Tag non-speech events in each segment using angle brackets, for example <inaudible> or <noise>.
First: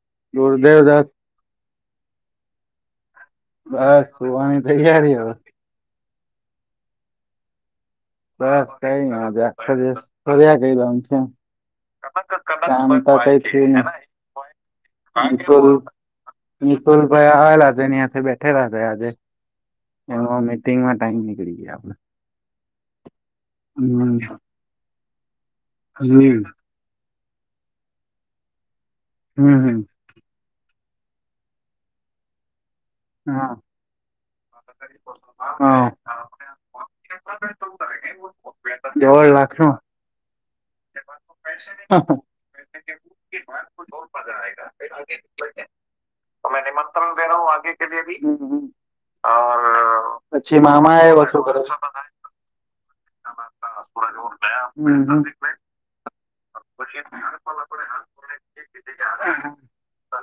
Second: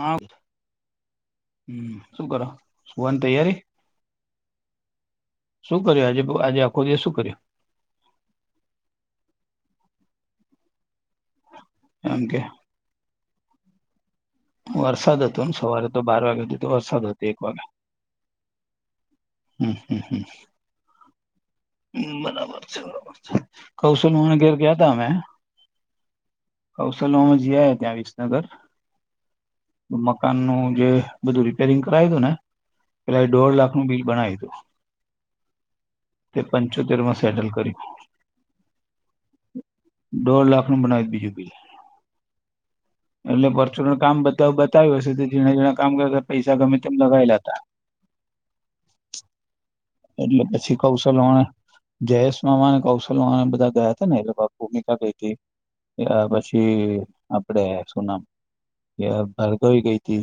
હા હલો દેવદાસ હમ શુ કરો વન તૈયારી પવાણી થેયારી હ શું કર્યું આજે આજે આખો દિવ શું કર્યું બસ કઈ નાજ આખ ફર્યા એમ કે આમ આ તો કઈ થિયું વરસાદ ની હતો ને મિતુલ સવારે તો બાર વાગ્યા સુધી તો મિતુલ વરસાદ હતો ભાઈ એક વાગે આવેલા છેનીથી બેઠેલા છે આજે હમ હમ હમ એમાં મીટિંગમાં ટાઈમ નીકળી ગયા આપડ બરાબર કૌશલ વાન ઘેર કયા ત મેં હડ <unintelligible> સલ જ ત્યાં વિસનગર હમ હમ હમ મકાન નું જે બધું રીપેરિંગ કરાયું હતું ને પેલા હા દોઢ લાખનુંું બિલ હા તે પંચોતેર માં સેટલ કરિ દોઢ લાખ નો દોઢ લાખ નું બનાવી બીજું બિલ વસા કે <unintelligible> એટલે પરચુ કામ બ બતાવ્યું હશે તો જીણા જીણા કામ કર પૈસા ગમે તેમ લગાવિ લેતા એટલે અચ્છી પછી મામાા એ કૌશલ વઢો મામા કર્યો તો જયેશ મામા કૌશલમા બધા ગયા હતા ને એટલે ભૂમિકા હમ ગ હમ પછી આપડે શું નામ ભરગઈ ગઈ હતી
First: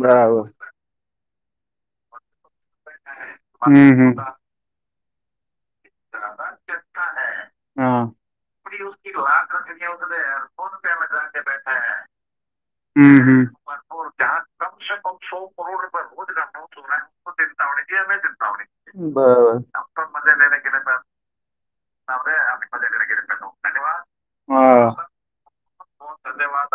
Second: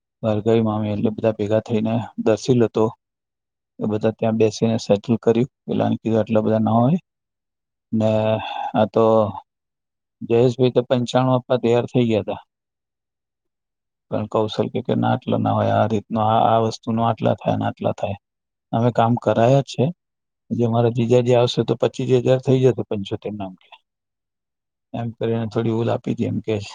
બરાબર હરગઈ મામી એટલે બધા ભેગા થઈને દર્શ લતો હમ એ હમ બધા હા ત્યાં બેસીને સેટલ કર્યું પેલાન કીધ એટલા બધા ના હોય ને આ તો જયેશભાઈ તો પંચાણું આપવા તૈયાર થઈ ગયા હતા હમ હમ પણ કૌશલ કે કે નાટલો ના હોય આ રીતનો આ આ વસ્તુ સૂ ન આટલા થાય નાટલા થાય અમે કામ બરાબર કરાયા છે પ મારા બીજા જે આવશે તો પચીસ હજાર થઇ જશે પંચસોતેર ના અંકે હા એમ કરીને થોડી ઓલ આપી દ એમ કેશ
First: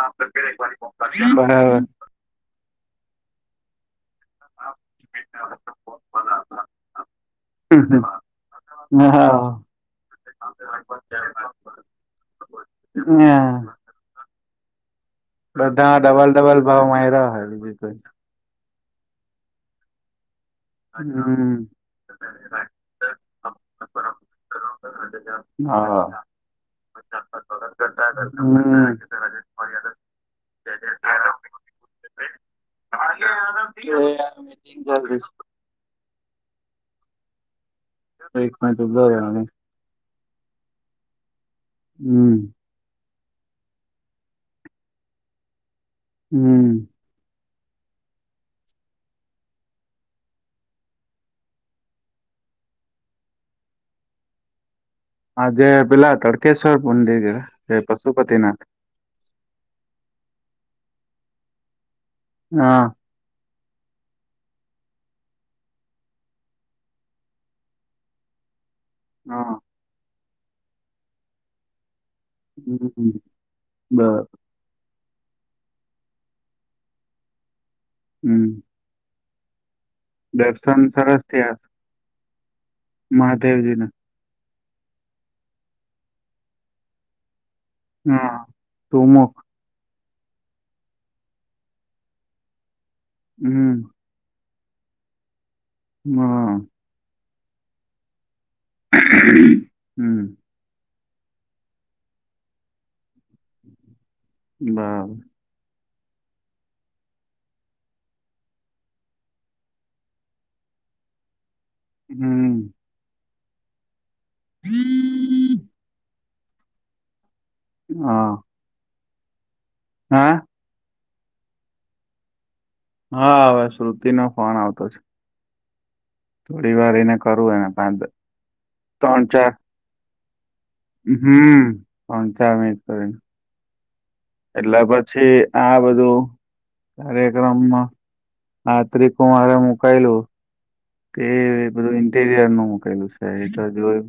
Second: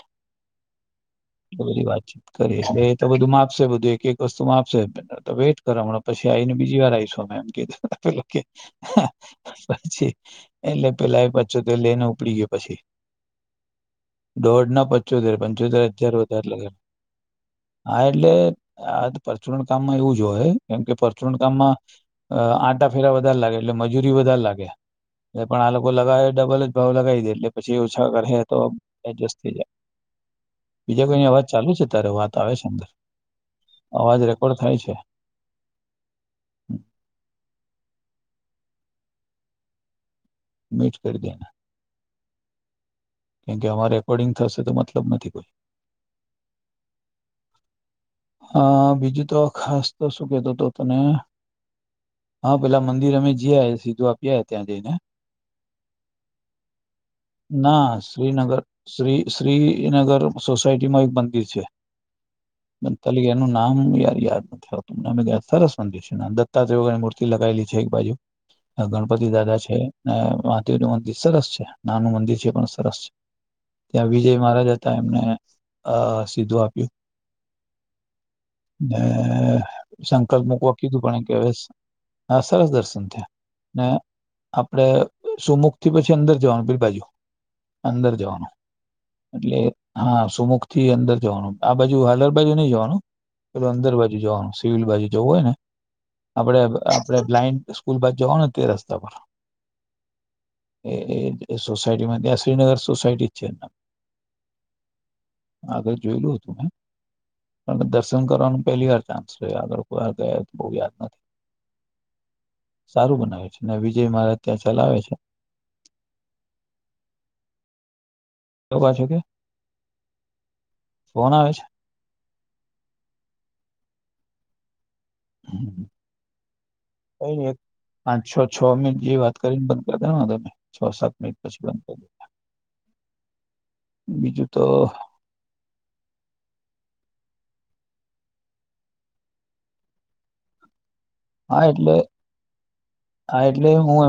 બરાબર તો હા બધી વાતચીત કરીએ એ તો બધું માપશે બધું એક એક વસ્તુ માપશે તો વેટ કરો ને બીજી વાર આવીશુંમે એમ કીધું હમ પે કે પછી એટલે પેલા. પછો તે લઈને ઉપડી ગયો પછી. હા! <unintelligible> પંચોતેર. પંચોતેર હાર વધારે લે ડબલ ભાવ માયરા હે બીજું હા તો એટલે આ પરચ. માં એવું જો હોય. કેમ કે હમ કામમાં અ આંટા ફેરા વધારે લાગે. એટલે મજૂરી વધારે લાગે. એ પણ આ લોકો હા લગાવે ડબલ જ ભાવ લગાવી દે. એટલે પછી ઓછા કરે તો હમ એડજસ્ટ થઈ જાય. <inaudible> બીજા કોઈની અવાજ ચાલુ છે. ત્યારે વાત આવે છે અંદર. અવાજ રેકોર્ડ થાય મીટંગ છે ચાલ. <inaudible> એક મિનટ ઉભો રહવાને. <unintelligible> હમ! કેમકે આમા રેકોર્ડિંગ થશે તો મતલબ નથી કોઈ. હમ! હા! બીજું તો ખાસ તો શું કતો હતો તને? હા! પેલા મંદિર અમે જ સીધું આપી ત્યાં જઈને. આજે પેલા તડકેશ્વર મંદિર ગયા એ ના. શ્રીનગર પશુપતિનાથ શ્રી શ્રીનગર. નગર સોસાયટીમાં એક મંદિર છે. હા <unintelligible> નામ યાર યાદ નથી. આવતુંમ સરસ મંદિર છે. દત્તાત્રેય ની મૂર્તિ લગાવેલી છે એક બાજુ. ગણપતિ હા દાદા છે. અને મહાદેવ નું મંદિર સરસ છે. નાનું મંદિર છે. પણ સરસ છે. હમ બ ત્યાં વિજય મહારાજ હતા. તમને સીધું આપ્યું. હમ! અ સંકલ્પ મૂકવા દર્શન કીધું સરસ પણ કે થયા હ. હા. સરસ દર્શન મહાદેવજીને થયા. આપડે સુમુખ થી પછી અંદર જવાનું બીલ બાજુ. અંદર હા જવાનું સુમુખ એટલે. હા, સુમુખ થી અંદર જવાનું. આ બાજુ હાલર બાજુ નઈ જવાનું, પેલું હમ અંદર બાજુ જવાનું છે. સલ બાજુ જવું હોય ને, હા આપડે આપડે બ્લાઇન્ડ સ્કૂલ બાજ જવાનું. તે રસ્તા પર. હમ એ સોસાયટી શ્રીનગર સોસાયટી. છે બરાબર આગળ જોઈલું હતું મેં. દર્શન કરવાનો પહેલી વાર ચાન્સ રહ્યો. આગળ કોઈ વાર ગયા તો બહુ યાદ નથી. હમ સારું બનાવે છે ને. જે મારા ત્યાં ચલાવે છે. હા પાછું કે. હા! ફોન આવે છે? હા હવે શ્રુતિ નો ફોન આવતો છે. થોડી વાર એને કરું એક એને દ- પાંચ છોછો મિનિટ જેવી ત્રણ વાત ચાર કરીને બંધ કર કંઈ વાંધો ની. હમ! પંચાવમી રહીને. બીજું તો એટલે પછી આ બધું તારે ક્રમમાં આત્રિકુમારે મુકાયેલું. તે હા એટલે બધું ઇન્ટીરિયર નું મૂકેલું છે. જો જોય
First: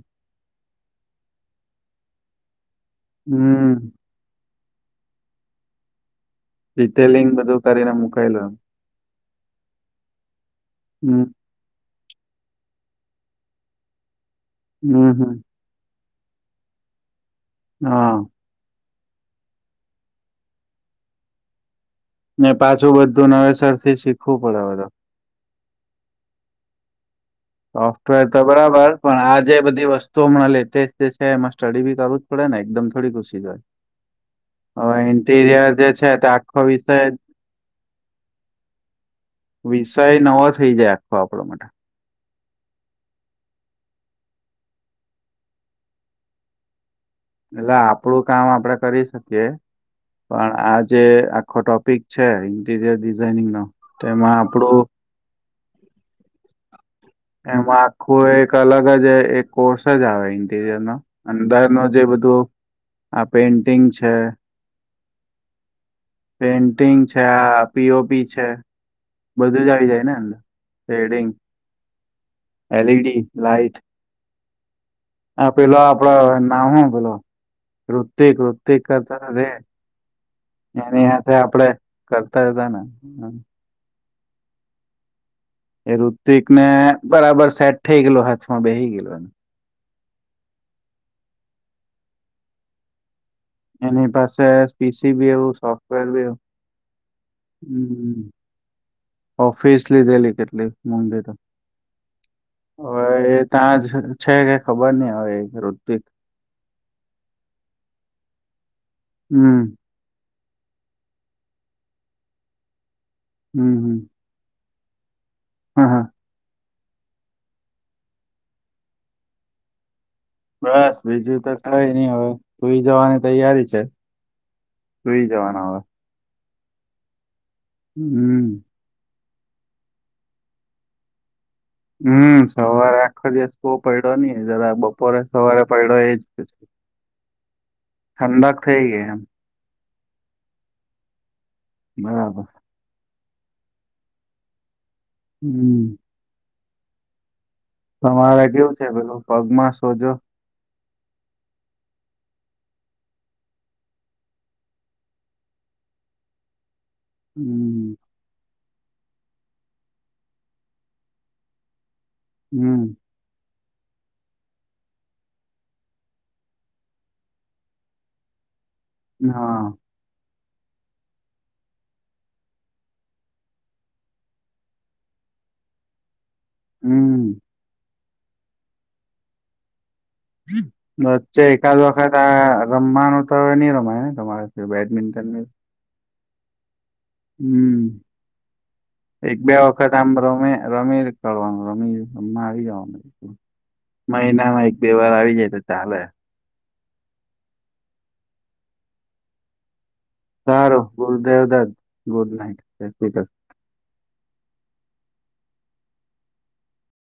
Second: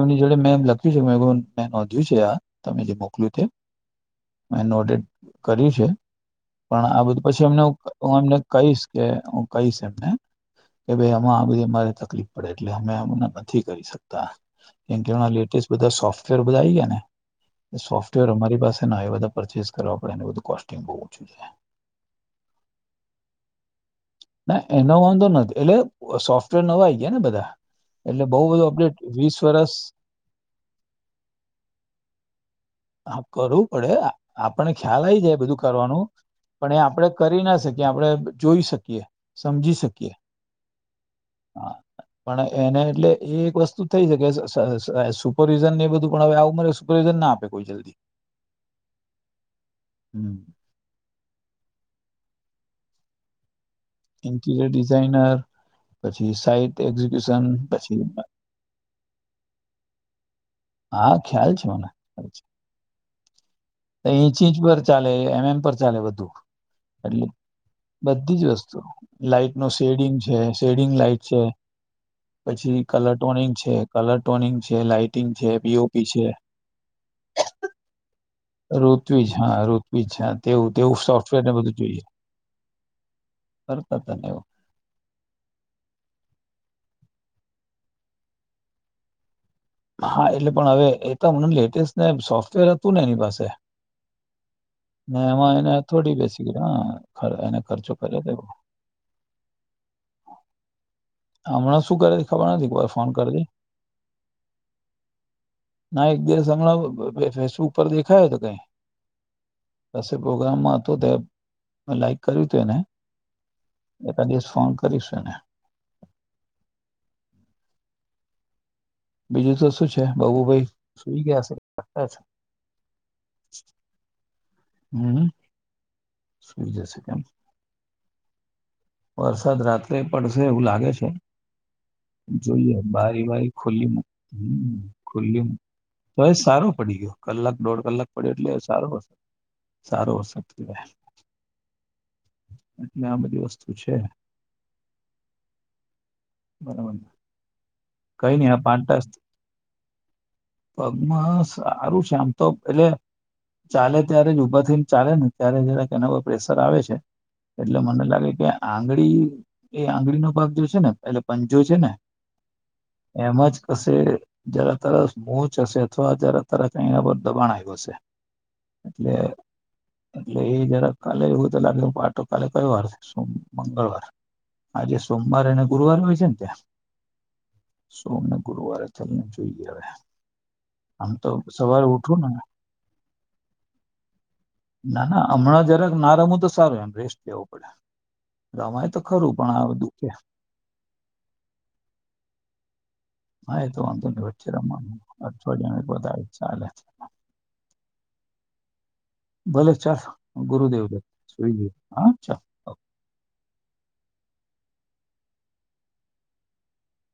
મે મે નોંધ્યું છે? તમે જે મોકલ્યું તે. હમ મે નોડિટ કર્યું છે. પણ આ બધું ડિટેલિંગ પછી એમને કરીને હું એમને મુકાયેલો કહીશ કે હું કહીશ એમને. કે ભાઈ હમ આમાં આ બધી અમારે તકલીફ પડે એટલે અમે હમણાં નથી કરી શકતા. કેમ કે હમ એમાં હમ લેટેસ્ટ બધા સોફ્ટવેર બધા આવી ગયા ને હા સોફ્ટવેર અમારી પાસે ના એ બધા પરચેસ કરવા પડે એને બધું કોસ્ટિંગ બહું ઓછું ને. ને પાછું બધું નવેસર થી શીખવું ના પડે અવેતો. એનો વાંધો નથી એટલે સોફ્ટવેર નવાઈ ગયા ને બધા. સોફ્ટવેર એટલે તો બહુ બધું બરાબર અપડેટ પણ આ વીસ જે વર્ષ બધી વસ્તુ અમણાં લેટેસ્ટ જે છે એમાં સ્ટડી બી કરવું જ પડે ને એકદમ થોડી હા ઘુસી જાય. કરવું પડે આ આપણને અવે ખ્યાલ આવી જાય બધું ઇન્ટીરિયર જે કરવાનું છે તે આખો પણ એ વિષય આપણે કરી ના શકીએ આપણે જોઈ શકીએ સમજી વિષય શકીએ નવો થઈ જાય આખો આપણા માટે. હા પણ એને એટલે એ એક વસ્તુ થઈ <unintelligible> સુપરવિઝન ને એ બધું પણ અવે આ ઉંમરે સુપરવિઝન ના આપે કોઈ એટલે જલ્દી આપડું કામ આપડે કરી શકીએ. હમ પણ આજે આખો ટોપિક છે ઇન્ટીરિયર ડિઝાઇનનો ઇન્ટીરિયર ડિઝાઇનર પછી સાઈટ એક્ઝી એમાં આખું એક અલગ જ એક કોર્સ જ આવે ઇન્ટિરિયરનો હા ખ્યાલ અંદર છે નો મને જે ખ્યાલ છે. બધું આ પેન્ટિંગ તો છે. ઇંચ ઇંચ પર ચાલે એમ એમ પર ચાલે બધું પેઇન્ટિંગ છે એટલે આ પીઓપી બધી જ છે વસ્તુ લાઈટ બધું નું જ આવી જાય શેડિંગ ને છે અંદર શેડિં લાઈટ શેડિંગ છે પછી કલર એલઈડી ટોનિંગ છે, લાઈટ કલર ટોનિંગ છે, લાઈટિંગ છે. આ પેલો પીઓપી આપડો છે નામ હું પેલો ઋતિક રુતિક કરને ઋત્વીજ રે હા ઋત્વીજ હા તેવું તેવું એની હાથે સોફ્ટવેર ને આપડે બધું જોઈએ કરતા જ હતા ને. <inaudible> એ ઋતિક ને બરાબર સેટ થઈ ગયેલું, હાથમાં બેહી ગયેલું હા એટલે પણ અવે એત એમને લેટેસ્ટને સોફ્ટવેર હતું ને એની પાસે એની પાસે પીસી ને બી એવું એમાં એને સોફ્ટવેર થોડી બી એવ બેસી હા એને હતું ખર્ચો કર્યો હમ. હતો <inaudible> ઓફિસ લીધેલી કેટલી મોઘી તો. હમણાં શું કરે ખબર નથી એકવાર અવે ફોન એ કરી તાજ છે કે ખબર નઈ હવે એ ઋતિક ના એક દિવસ અમણાં ફેસબુક પર દેખાય તો કઈ હમ. પાસે પ્રોગ્રામમાં હતો તે લાઈક કર્યું તેને હમ હમ બે ત્રણ દિવસ ફોન ક રીશ એને. હા હા. બીજું તો શું છે? બાબુભાઈ બસ સુઈ બીજું ગયા તો છે કઈ લાગતા ની છે અવે સુઈ જવાની તૈયારી છે. હમ સુઈ જવાના અવે. સુઈ જશે કેમ. હમ. વરસાદ રાત્રે પડશે એવું લાગે છે. <inaudible> હમ જોઈએ સવારે બારી આખો બારી દિવસ કો ખુલ્લી મૂક પયડો ની જરા હમ બપોરે સવારે પયડો એજ ગીયો કલાક દોઢ કલાક પડ્યો એટલે ઠંડક થઈ સારો ગઈ એમ સારો હ બરાબર. શું છે. હમ. બરાબર. કઈ તમારે નઈ આ કેવું પાંચ છે ટાસ બધું પગમાં સોજો. પગમાં સારું છે આમ તો એટલે ચાલે ત્યારે જ ઊભા થીઈ ચાલે ને ત્યારે જરાક એના ઉપર પ્રેશર આવે છે. એટલે હમ મને લાગે આંગળી એ આંગળીનો ભાગ જો છે ને એટલે પંજો છે ને હમ. હશે જરા તરસ મોચ હશે અથવા જરા તરસ એના પર દબાણ આવ્યું હશે એટલે હા એટલે એ જરા કાલે એવું તો લાગે પાટો કાલે કયો વાર છે સમ મંગળવાર આજે સોમવાર અને ગુરુવાર હોય છે ને હમ સોમને ગુરુવારે તમને જોઈએ હવે આમ તો વચ્ચે એકાદ સવારે વખત ઉઠું ને આ રમવાનું તો હવે નહી રમાય ને તમારે ના બેડમિન્ટન ના હમણાં જરાક ના રમું તો સારું એમ રેસ્ટ લેવો પડે હમ રમાય તો ખરું એક પણ બે આ વખત દુખે આમ રમે રમીકળવાનું રમીરમાં આવી જવાનું હા એ તો વાંધો નહી વચ્ચે મહિનામાં એક બે રમવાનું વાર આવી જાય અઠો તો જણ ચાલે બધા ચાલે <inaudible> ભલો ચાલ સારું ગુરુદેવ સુઈ ગ દત્ત હ ગુડ હચ્છા નાઈટ જય શ્રી કૃષ્ણ